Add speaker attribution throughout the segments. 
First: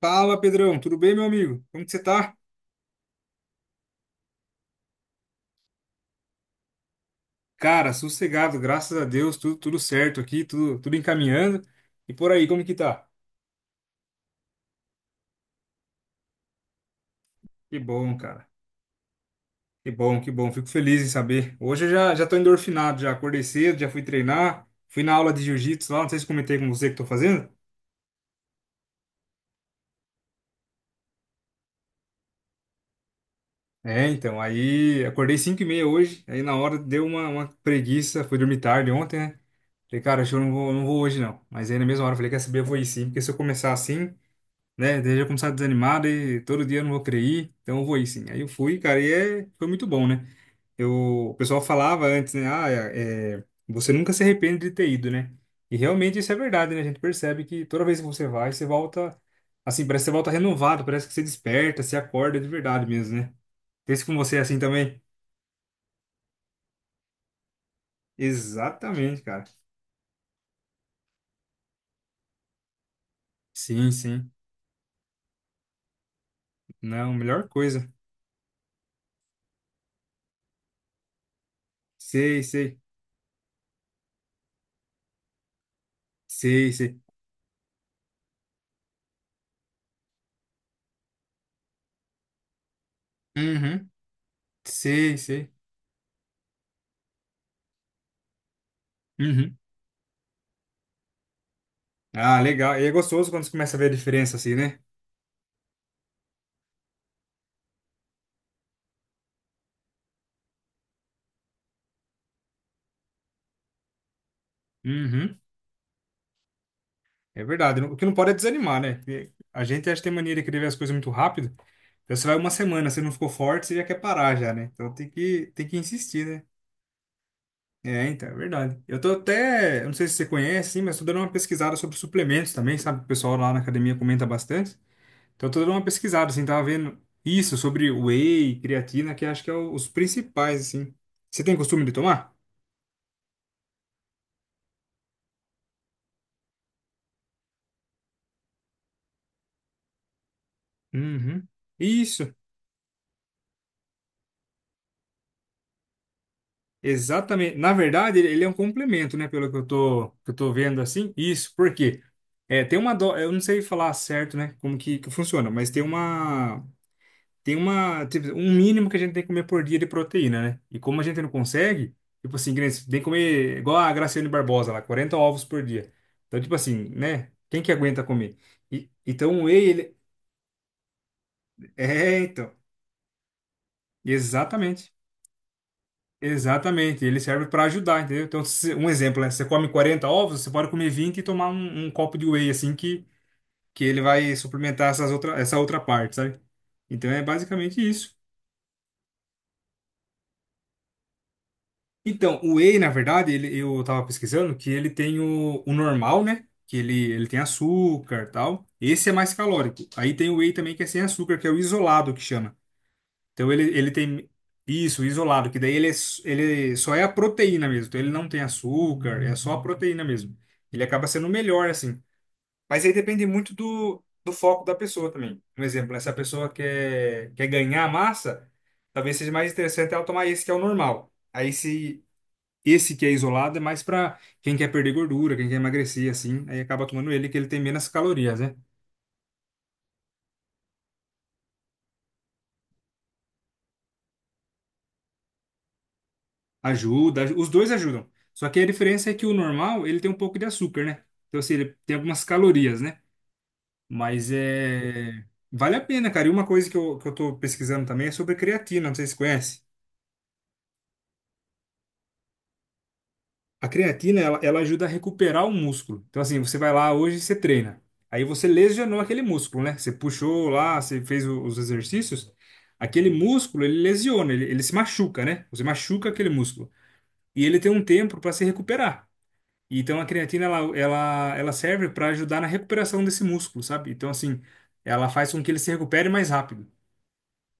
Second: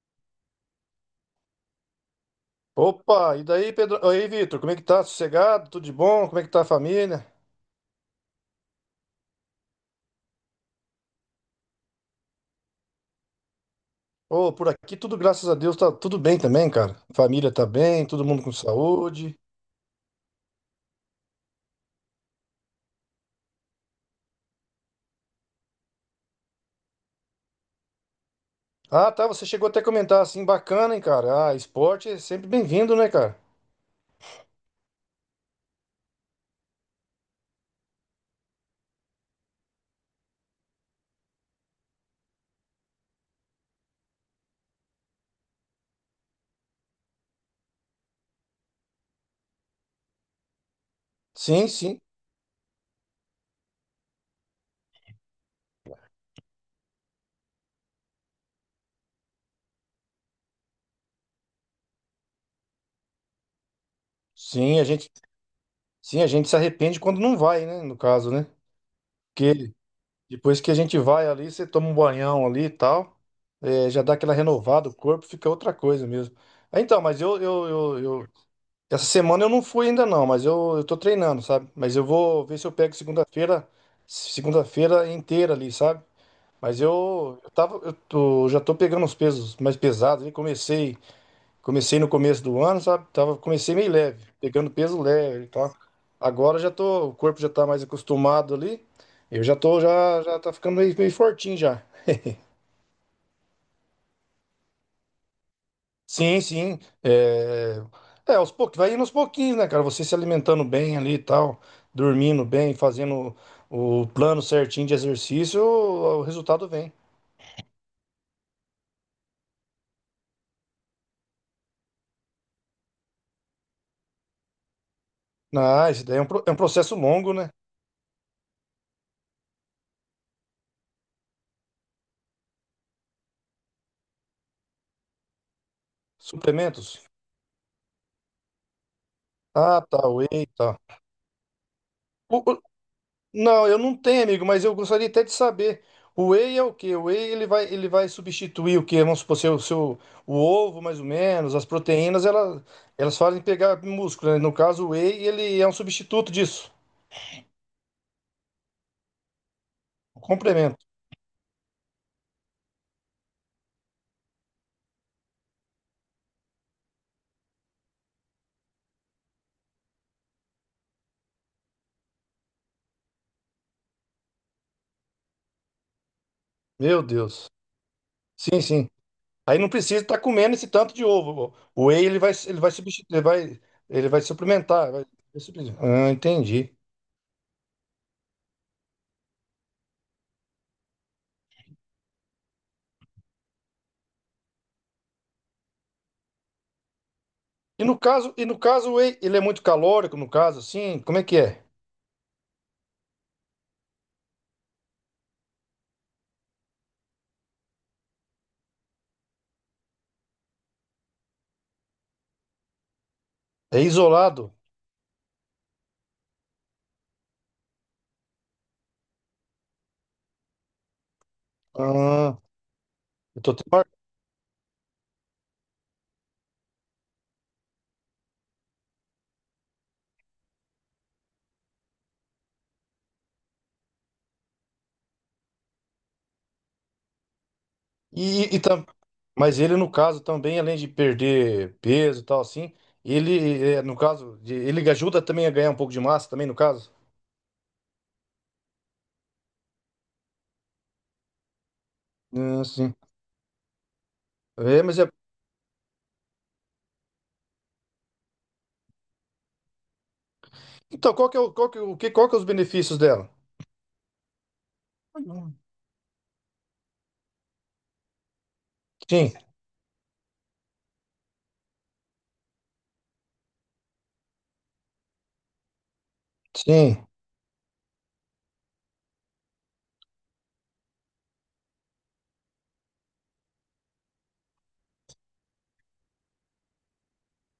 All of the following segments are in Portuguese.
Speaker 1: Fala, Pedrão, tudo bem, meu amigo? Como que você tá?
Speaker 2: Opa, e daí, Pedro? Oi, Vitor, como é que tá? Sossegado? Tudo de bom? Como é que tá a família?
Speaker 1: Cara, sossegado, graças a Deus, tudo certo aqui, tudo encaminhando. E por aí, como que tá?
Speaker 2: Ô, por aqui tudo, graças a Deus, tá tudo bem também, cara. Família tá
Speaker 1: Que
Speaker 2: bem,
Speaker 1: bom,
Speaker 2: todo mundo
Speaker 1: cara.
Speaker 2: com saúde.
Speaker 1: Que bom, que bom. Fico feliz em saber. Hoje eu já tô endorfinado, já acordei cedo, já fui treinar, fui na aula de jiu-jitsu lá, não sei se comentei com você que tô fazendo.
Speaker 2: Ah, tá, você chegou até a comentar assim, bacana, hein, cara? Ah, esporte é sempre bem-vindo, né, cara?
Speaker 1: É, então, aí acordei 5:30 hoje, aí na hora deu uma preguiça, fui dormir tarde ontem, né? Falei, cara, acho que eu não vou, não vou hoje não. Mas aí na mesma hora eu falei, quer saber, eu vou ir sim, porque se eu começar assim. Né? Daí já começar desanimado e todo dia eu não vou querer ir, então eu vou ir sim. Aí eu fui, cara, e é, foi muito bom, né? Eu, o pessoal
Speaker 2: Sim, sim.
Speaker 1: falava antes, né? Ah, você nunca se arrepende de ter ido, né? E realmente isso é verdade, né? A gente percebe que toda vez que você vai, você volta, assim, parece que você volta renovado, parece que você desperta, se acorda de verdade mesmo, né? Pense com você é assim
Speaker 2: Sim,
Speaker 1: também.
Speaker 2: sim, a gente se arrepende quando não vai, né, no caso, né?
Speaker 1: Exatamente, cara.
Speaker 2: Porque depois que a gente vai ali, você toma um banhão ali e tal, é,
Speaker 1: Sim,
Speaker 2: já dá
Speaker 1: sim.
Speaker 2: aquela renovada, o corpo fica outra coisa mesmo. Ah, Então,
Speaker 1: Não,
Speaker 2: mas eu,
Speaker 1: melhor
Speaker 2: eu,
Speaker 1: coisa.
Speaker 2: eu, eu, Essa semana eu não fui ainda não, mas eu tô treinando, sabe? Mas eu
Speaker 1: Sei,
Speaker 2: vou ver se eu
Speaker 1: sei.
Speaker 2: pego segunda-feira, segunda-feira inteira ali, sabe?
Speaker 1: Sei,
Speaker 2: Mas
Speaker 1: sei.
Speaker 2: eu já tô pegando os pesos mais pesados ali, comecei no começo do ano, sabe? Comecei
Speaker 1: Uhum.
Speaker 2: meio leve, pegando peso
Speaker 1: Sei,
Speaker 2: leve e
Speaker 1: sei.
Speaker 2: tal. Agora o corpo já tá mais acostumado ali, eu já
Speaker 1: Uhum.
Speaker 2: tô, já, já tá ficando meio fortinho já.
Speaker 1: Ah, legal. E é gostoso quando você começa a ver a diferença, assim, né?
Speaker 2: Sim, sim. É, aos poucos, vai indo aos pouquinhos, né, cara? Você se alimentando bem ali e tal, dormindo bem, fazendo o plano certinho de
Speaker 1: Uhum.
Speaker 2: exercício, o resultado vem.
Speaker 1: É verdade. O que não pode é desanimar, né? Porque a gente acha que tem mania de querer ver as coisas muito rápido. Então você vai uma semana, você não ficou forte, você já quer parar já, né? Então tem que
Speaker 2: Ah, isso daí
Speaker 1: insistir, né?
Speaker 2: é um processo longo, né?
Speaker 1: É, então, é verdade. Eu tô até, eu não sei se você conhece, sim, mas tô dando uma pesquisada sobre suplementos também, sabe? O pessoal lá na academia comenta bastante. Então eu tô dando uma pesquisada, assim, tava vendo
Speaker 2: Suplementos?
Speaker 1: isso sobre whey, creatina, que acho que
Speaker 2: Ah,
Speaker 1: os
Speaker 2: tá, whey e
Speaker 1: principais,
Speaker 2: tal.
Speaker 1: assim. Você tem costume de tomar?
Speaker 2: O- o- não, eu não tenho, amigo, mas eu gostaria até de saber. O whey é o quê? O whey ele vai substituir o quê? Vamos supor, o ovo, mais ou
Speaker 1: Uhum.
Speaker 2: menos, as proteínas,
Speaker 1: Isso.
Speaker 2: elas fazem pegar músculo, né? No caso, o whey, ele é um substituto disso.
Speaker 1: Exatamente. Na verdade, ele é um complemento, né? Pelo que eu tô,
Speaker 2: O
Speaker 1: que eu tô vendo
Speaker 2: complemento.
Speaker 1: assim. Isso, por quê? É, tem uma do. Eu não sei falar certo, né? Como que funciona, mas tem uma. Tem uma. Tipo, um mínimo que a gente tem que comer por dia de proteína, né? E como a gente não consegue, tipo assim, que nem tem que comer igual a Graciane Barbosa lá, 40 ovos por dia. Então, tipo assim,
Speaker 2: Meu
Speaker 1: né?
Speaker 2: Deus.
Speaker 1: Quem que aguenta comer?
Speaker 2: Sim, sim.
Speaker 1: E, então o whey,
Speaker 2: Aí não
Speaker 1: ele.
Speaker 2: precisa estar comendo esse tanto de ovo. O whey ele
Speaker 1: É,
Speaker 2: vai,
Speaker 1: então.
Speaker 2: ele vai substituir, ele vai suplementar.
Speaker 1: Exatamente.
Speaker 2: Vai suplementar. Ah, entendi.
Speaker 1: Exatamente, ele serve para ajudar, entendeu? Então, se- um exemplo, né? Você come 40 ovos, você pode comer 20 e tomar um copo de whey, assim, que ele vai suplementar essa outra parte, sabe? Então, é basicamente
Speaker 2: E no
Speaker 1: isso.
Speaker 2: caso, e no caso, o whey, ele é muito calórico, no caso, assim, como é que é?
Speaker 1: Então, o whey, na verdade, ele, eu tava pesquisando que ele tem o normal, né? Que ele tem açúcar e tal. Esse é mais calórico. Aí tem o whey também que é sem açúcar, que é o isolado, que chama. Então ele,
Speaker 2: É
Speaker 1: ele tem
Speaker 2: isolado?
Speaker 1: isso, isolado, que daí ele, ele só é a proteína mesmo. Então ele não tem açúcar, é só a proteína mesmo. Ele acaba sendo melhor, assim.
Speaker 2: Ah,
Speaker 1: Mas aí depende
Speaker 2: eu
Speaker 1: muito
Speaker 2: tô tendo.
Speaker 1: do foco da pessoa também. Um exemplo, né? Se a pessoa quer, quer ganhar massa, talvez seja mais interessante ela tomar esse que é o normal. Aí se esse que é isolado é mais para quem quer perder gordura, quem quer emagrecer, assim. Aí acaba tomando ele que ele tem menos calorias, né?
Speaker 2: E, e tam- Mas ele, no caso, também, além de perder peso e tal, assim, ele, no caso, ele ajuda também a ganhar um pouco de massa, também, no caso?
Speaker 1: Ajuda, os dois ajudam. Só que a diferença é que o normal, ele tem um pouco de açúcar, né? Então, assim, ele tem algumas
Speaker 2: Ah,
Speaker 1: calorias,
Speaker 2: sim.
Speaker 1: né? Mas
Speaker 2: É, mas é.
Speaker 1: é. Vale a pena, cara. E uma coisa que eu tô pesquisando também é sobre creatina, não sei se você conhece.
Speaker 2: Então, qual que é os benefícios dela?
Speaker 1: A creatina, ela ajuda a recuperar o músculo. Então, assim, você vai lá hoje e você treina. Aí você lesionou aquele
Speaker 2: Sim,
Speaker 1: músculo, né? Você puxou lá, você fez os exercícios. Aquele músculo, ele lesiona, ele se machuca, né? Você machuca aquele músculo.
Speaker 2: sim.
Speaker 1: E ele tem um tempo para se recuperar. Então a creatina ela serve para ajudar na recuperação desse músculo, sabe? Então assim, ela faz com que ele se recupere mais rápido.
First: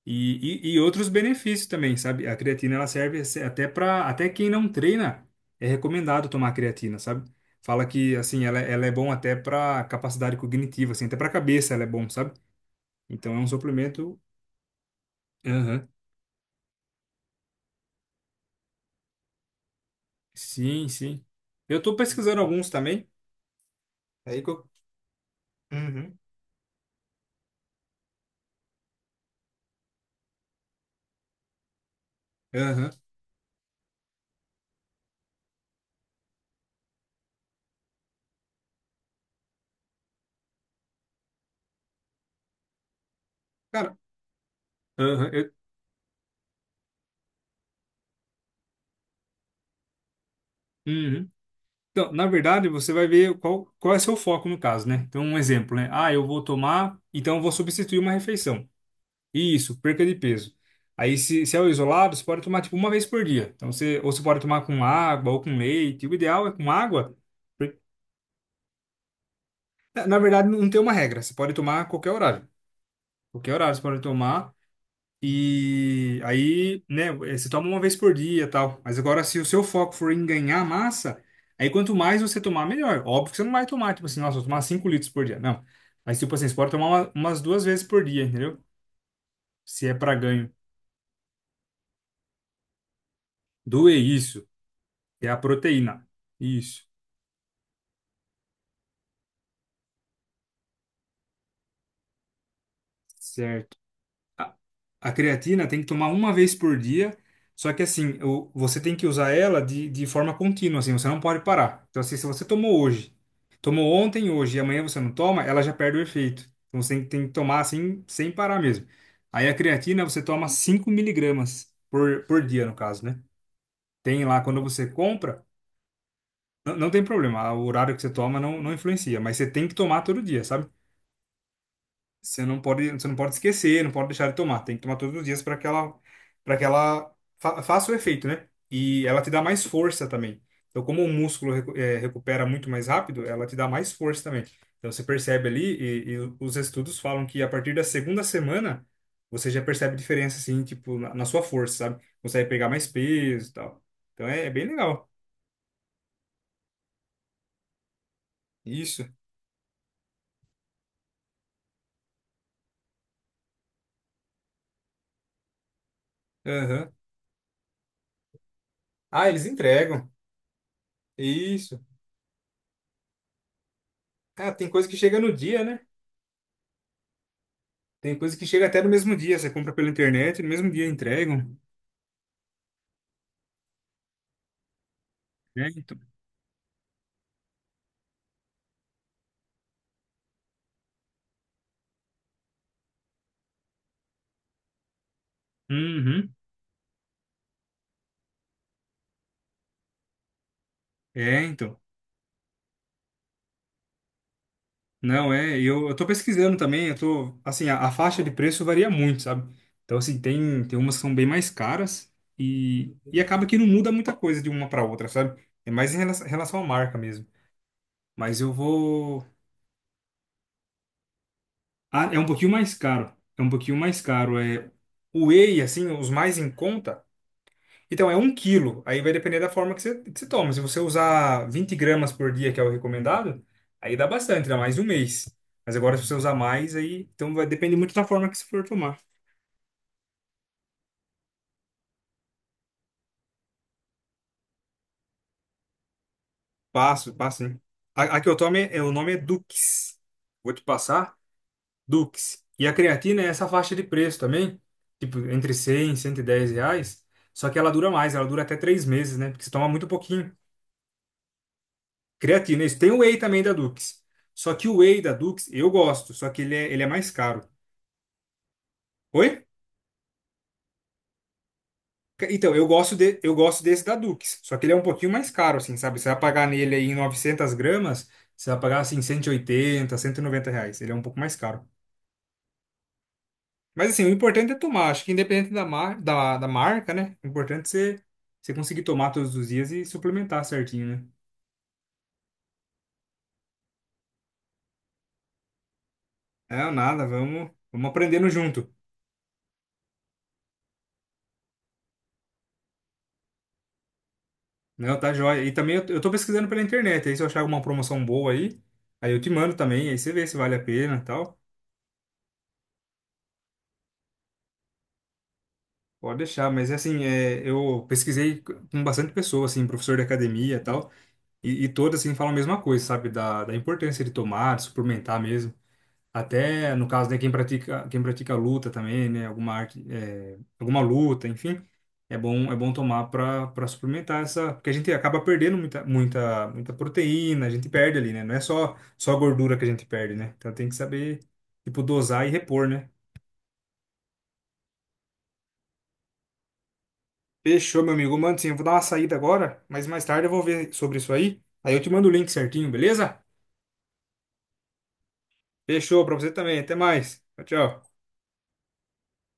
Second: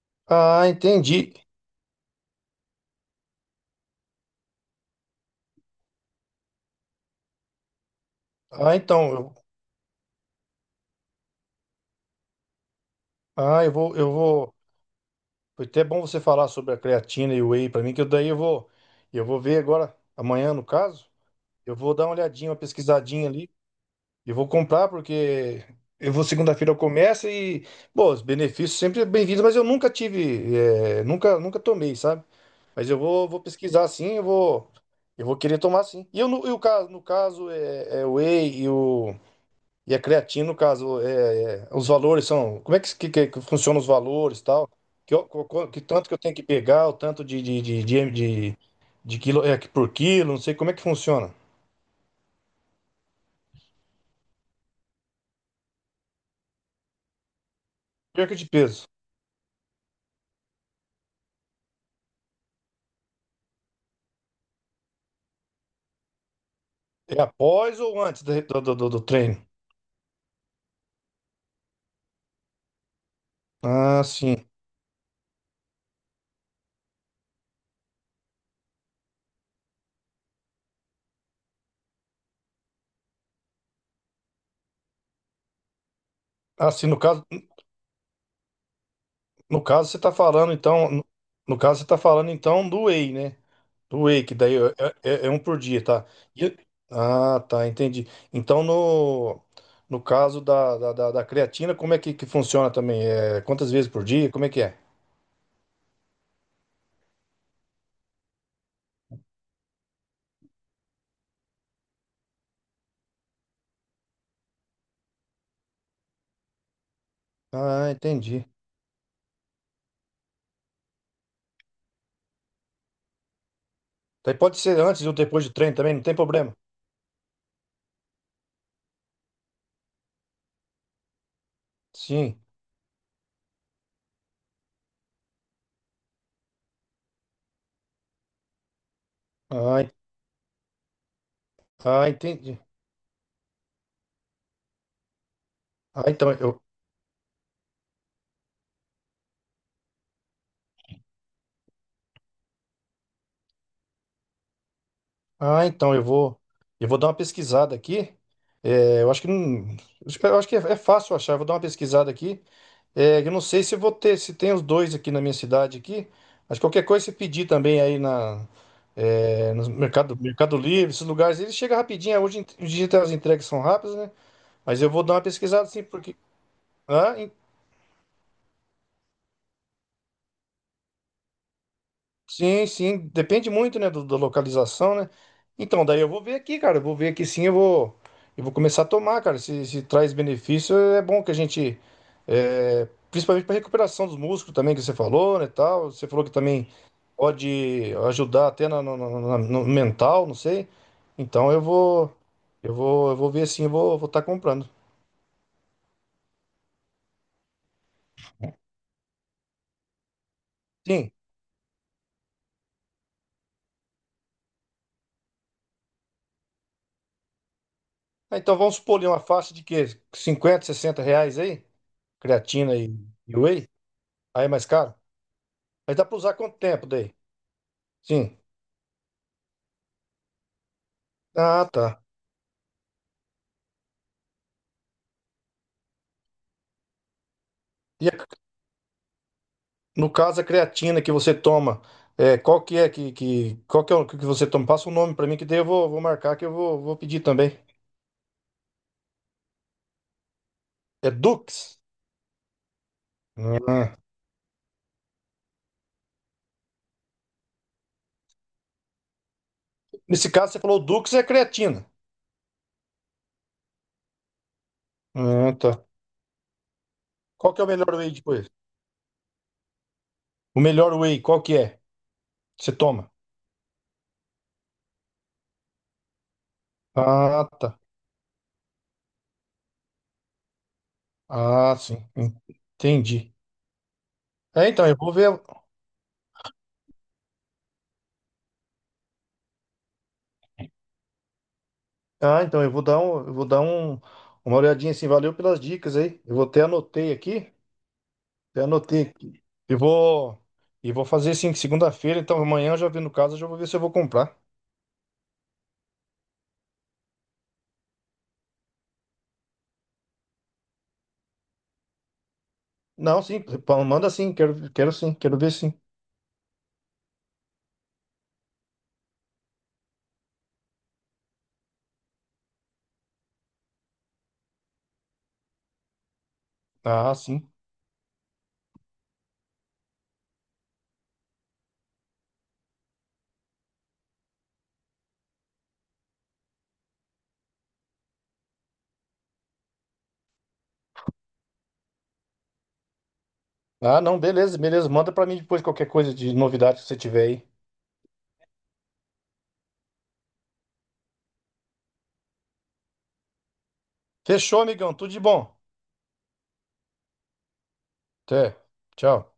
Speaker 1: E,
Speaker 2: Ah,
Speaker 1: e, e outros
Speaker 2: entendi.
Speaker 1: benefícios também, sabe? A creatina ela serve até para até quem não treina é recomendado tomar creatina, sabe? Fala que assim ela,
Speaker 2: Ah,
Speaker 1: ela é
Speaker 2: então,
Speaker 1: bom até para capacidade cognitiva, assim, até para cabeça ela é bom, sabe? Então é um
Speaker 2: eu vou, eu
Speaker 1: suplemento.
Speaker 2: vou. Foi até
Speaker 1: Aham.
Speaker 2: bom você falar sobre a creatina e o whey para mim, que eu daí eu vou, ver agora, amanhã no
Speaker 1: Sim,
Speaker 2: caso,
Speaker 1: sim.
Speaker 2: eu
Speaker 1: Eu
Speaker 2: vou
Speaker 1: tô
Speaker 2: dar uma
Speaker 1: pesquisando
Speaker 2: olhadinha, uma
Speaker 1: alguns também.
Speaker 2: pesquisadinha ali, e
Speaker 1: Aí
Speaker 2: vou
Speaker 1: que eu.
Speaker 2: comprar porque eu
Speaker 1: Uhum.
Speaker 2: vou segunda-feira eu começo e, bom, os benefícios sempre bem-vindos, mas eu nunca tive, nunca tomei, sabe? Mas
Speaker 1: Aham.
Speaker 2: eu vou pesquisar sim, eu vou querer tomar sim. E eu no, no caso é o whey e o. E a creatina, no caso, os valores são. Como é que funciona os
Speaker 1: Cara,
Speaker 2: valores e tal?
Speaker 1: aham,
Speaker 2: Que tanto que eu tenho que pegar, o tanto de- de quilo é, por quilo, não sei como é que
Speaker 1: uhum.
Speaker 2: funciona.
Speaker 1: Então, na verdade, você vai ver qual é seu foco no caso, né? Então, um exemplo, né? Ah, eu vou tomar, então eu vou substituir uma
Speaker 2: Perca de
Speaker 1: refeição.
Speaker 2: peso.
Speaker 1: Isso, perca de peso. Aí, se é o isolado, você pode tomar tipo uma vez por dia. Então, você, ou você pode tomar com água ou com leite. O ideal é com água.
Speaker 2: É
Speaker 1: Porque-
Speaker 2: após ou antes do treino?
Speaker 1: Na verdade, não tem uma regra. Você pode tomar a qualquer horário. Qualquer horário você pode
Speaker 2: Ah, sim.
Speaker 1: tomar. E aí, né, eh, você toma uma vez por dia, e tal. Mas agora, se o seu foco for em ganhar massa, aí quanto mais você tomar, melhor. Óbvio que você não vai tomar, tipo assim, nossa, eu vou tomar 5 litros por dia. Não. Mas, tipo assim, você
Speaker 2: Ah,
Speaker 1: pode
Speaker 2: sim,
Speaker 1: tomar
Speaker 2: no caso,
Speaker 1: umas duas vezes por dia, entendeu?
Speaker 2: no
Speaker 1: Se
Speaker 2: caso
Speaker 1: é
Speaker 2: você está
Speaker 1: para ganho.
Speaker 2: falando, então. No, no caso, você está falando então do whey, né?
Speaker 1: Do é
Speaker 2: Do Wake,
Speaker 1: isso.
Speaker 2: daí é, é-
Speaker 1: É
Speaker 2: é
Speaker 1: a
Speaker 2: um por dia, tá?
Speaker 1: proteína.
Speaker 2: E eu-
Speaker 1: Isso.
Speaker 2: Ah, tá, entendi. Então, no caso da creatina, como é que funciona também? Quantas
Speaker 1: Certo.
Speaker 2: vezes por dia? Como é que é?
Speaker 1: A creatina tem que tomar uma vez por dia, só que assim, você tem que usar ela de forma contínua, assim, você não pode parar. Então, assim, se você tomou hoje, tomou ontem, hoje e amanhã você não toma, ela já perde o efeito. Então, você tem que tomar
Speaker 2: Ah,
Speaker 1: assim, sem
Speaker 2: entendi.
Speaker 1: parar mesmo. Aí a creatina você toma 5 mg por dia, no caso, né? Tem
Speaker 2: Daí
Speaker 1: lá
Speaker 2: pode
Speaker 1: quando
Speaker 2: ser
Speaker 1: você
Speaker 2: antes ou
Speaker 1: compra,
Speaker 2: depois do treino também, não tem problema.
Speaker 1: não, não tem problema, o horário que você toma não influencia, mas você tem que tomar todo dia, sabe?
Speaker 2: Sim.
Speaker 1: Você não pode esquecer, não pode deixar de tomar. Tem que tomar todos os dias para que ela, faça o efeito, né? E ela te dá mais
Speaker 2: Ah, en-
Speaker 1: força também. Então, como o músculo
Speaker 2: ah,
Speaker 1: recupera
Speaker 2: entendi.
Speaker 1: muito mais rápido, ela te dá mais força também. Então, você percebe ali,
Speaker 2: Ah,
Speaker 1: e
Speaker 2: então
Speaker 1: os
Speaker 2: eu,
Speaker 1: estudos falam que a partir da segunda semana, você já percebe diferença, assim, tipo, na sua força, sabe? Consegue pegar mais peso e tal. Então, é, é bem legal.
Speaker 2: ah, então, eu vou dar uma pesquisada aqui. É,
Speaker 1: Isso.
Speaker 2: eu acho que não, eu acho que é fácil achar. Eu vou dar uma pesquisada aqui. É, eu não sei se vou ter, se tem os dois aqui na minha cidade aqui, mas qualquer
Speaker 1: Aham.
Speaker 2: coisa você pedir também aí
Speaker 1: Ah, eles
Speaker 2: no
Speaker 1: entregam.
Speaker 2: Mercado Livre, esses lugares, ele chega
Speaker 1: Isso.
Speaker 2: rapidinho, hoje em dia as entregas são rápidas, né?
Speaker 1: Ah, tem
Speaker 2: Mas
Speaker 1: coisa
Speaker 2: eu
Speaker 1: que
Speaker 2: vou dar
Speaker 1: chega
Speaker 2: uma
Speaker 1: no
Speaker 2: pesquisada
Speaker 1: dia, né?
Speaker 2: assim, porque. Hã?
Speaker 1: Tem coisa que chega até no mesmo dia, você compra pela internet, no mesmo dia entregam.
Speaker 2: Sim, sim, depende muito, né, da localização, né?
Speaker 1: É,
Speaker 2: Então,
Speaker 1: então.
Speaker 2: daí eu vou ver aqui, cara, eu vou ver aqui sim, eu vou começar a tomar, cara, se traz benefício, é bom que a gente, é, principalmente para recuperação dos músculos também, que você falou, né, tal, você falou que
Speaker 1: Uhum.
Speaker 2: também pode ajudar até no mental, não sei,
Speaker 1: É,
Speaker 2: então eu
Speaker 1: então.
Speaker 2: vou, eu vou, eu vou ver sim, vou estar comprando.
Speaker 1: Não, é, e eu tô pesquisando também, eu tô, assim, a faixa de preço varia muito, sabe? Então, assim, tem umas que
Speaker 2: Sim.
Speaker 1: são bem mais caras e acaba que não muda muita coisa de uma para outra, sabe? É mais em relação, relação à marca mesmo.
Speaker 2: Ah,
Speaker 1: Mas eu
Speaker 2: então vamos supor ali uma
Speaker 1: vou.
Speaker 2: faixa de quê? 50, 60 reais aí?
Speaker 1: Ah, é um pouquinho mais
Speaker 2: Creatina e,
Speaker 1: caro.
Speaker 2: e
Speaker 1: É um
Speaker 2: whey?
Speaker 1: pouquinho mais caro.
Speaker 2: Aí é mais
Speaker 1: É,
Speaker 2: caro?
Speaker 1: o whey, assim,
Speaker 2: Mas dá
Speaker 1: os
Speaker 2: pra usar
Speaker 1: mais em
Speaker 2: quanto tempo
Speaker 1: conta.
Speaker 2: daí?
Speaker 1: Então, é um
Speaker 2: Sim.
Speaker 1: quilo. Aí vai depender da forma que você toma. Se você usar
Speaker 2: Ah,
Speaker 1: 20
Speaker 2: tá.
Speaker 1: gramas por dia, que é o recomendado, aí dá bastante, dá mais de um mês. Mas agora, se você usar mais, aí. Então, vai depender muito da
Speaker 2: E a-
Speaker 1: forma que você for tomar.
Speaker 2: no caso, a creatina que você toma, qual que é o que você toma? Passa o nome pra mim que daí eu vou marcar que eu vou
Speaker 1: Passo,
Speaker 2: pedir
Speaker 1: passo, né?
Speaker 2: também.
Speaker 1: A que eu tomo, é, é- o nome é Dux. Vou te
Speaker 2: É
Speaker 1: passar.
Speaker 2: Dux?
Speaker 1: Dux. E a creatina é essa faixa de
Speaker 2: Ah.
Speaker 1: preço também. Tipo, entre 100 e R$ 110. Só que ela dura mais, ela dura até 3 meses, né? Porque você toma muito
Speaker 2: Nesse
Speaker 1: pouquinho.
Speaker 2: caso, você falou Dux é creatina.
Speaker 1: Creatina, isso. Tem o whey também da Dux. Só que o whey da Dux
Speaker 2: Ah,
Speaker 1: eu
Speaker 2: tá.
Speaker 1: gosto, só que ele é mais caro.
Speaker 2: Qual que é o melhor whey depois?
Speaker 1: Oi?
Speaker 2: O melhor whey, qual que é?
Speaker 1: Então,
Speaker 2: Que você toma?
Speaker 1: eu gosto desse da Dux, só que ele é um pouquinho mais caro, assim, sabe? Você vai pagar nele aí em
Speaker 2: Ah,
Speaker 1: 900
Speaker 2: tá.
Speaker 1: gramas, você vai pagar, assim, 180, R$ 190. Ele é um pouco mais caro.
Speaker 2: Ah, sim. Entendi.
Speaker 1: Mas, assim, o importante é
Speaker 2: É, então,
Speaker 1: tomar.
Speaker 2: eu
Speaker 1: Acho que
Speaker 2: vou ver.
Speaker 1: independente da, da marca, né? O importante é você, você conseguir tomar todos os dias e suplementar certinho, né?
Speaker 2: Ah, então, eu vou dar uma olhadinha assim. Valeu pelas dicas aí. Eu vou até
Speaker 1: É, nada,
Speaker 2: anotei
Speaker 1: vamos,
Speaker 2: aqui.
Speaker 1: vamos aprendendo
Speaker 2: Eu
Speaker 1: junto.
Speaker 2: anotei aqui. E vou, e vou fazer sim, segunda-feira, então amanhã eu já vi no caso, eu já vou ver se eu vou comprar.
Speaker 1: Não, tá joia. E também eu tô pesquisando pela internet, aí se eu achar alguma promoção boa aí, aí eu te mando também, aí você vê se vale a pena e tal.
Speaker 2: Não, sim, manda sim, quero sim, quero ver sim.
Speaker 1: Pode deixar, mas assim, é, eu pesquisei com bastante pessoa, assim, professor de academia e tal, e todas, assim, falam a mesma coisa, sabe? Da importância de tomar, de suplementar mesmo. Até no caso
Speaker 2: Ah,
Speaker 1: de
Speaker 2: sim.
Speaker 1: quem pratica luta também, né? Alguma arte, é, alguma luta, enfim, é bom tomar para suplementar essa, porque a gente acaba perdendo muita, muita, muita proteína, a gente perde ali, né? Não é só a gordura que a gente perde, né? Então tem que saber tipo dosar e repor, né?
Speaker 2: Ah, não, beleza, beleza. Manda pra mim depois qualquer coisa de novidade que você tiver aí.
Speaker 1: Fechou, meu amigo. Mano, sim, eu vou dar uma saída agora, mas mais tarde eu vou ver sobre isso aí. Aí eu te mando o link certinho, beleza?
Speaker 2: Fechou, amigão, tudo de bom.
Speaker 1: Fechou para você também. Até mais. Tchau, tchau.
Speaker 2: Até. Tchau.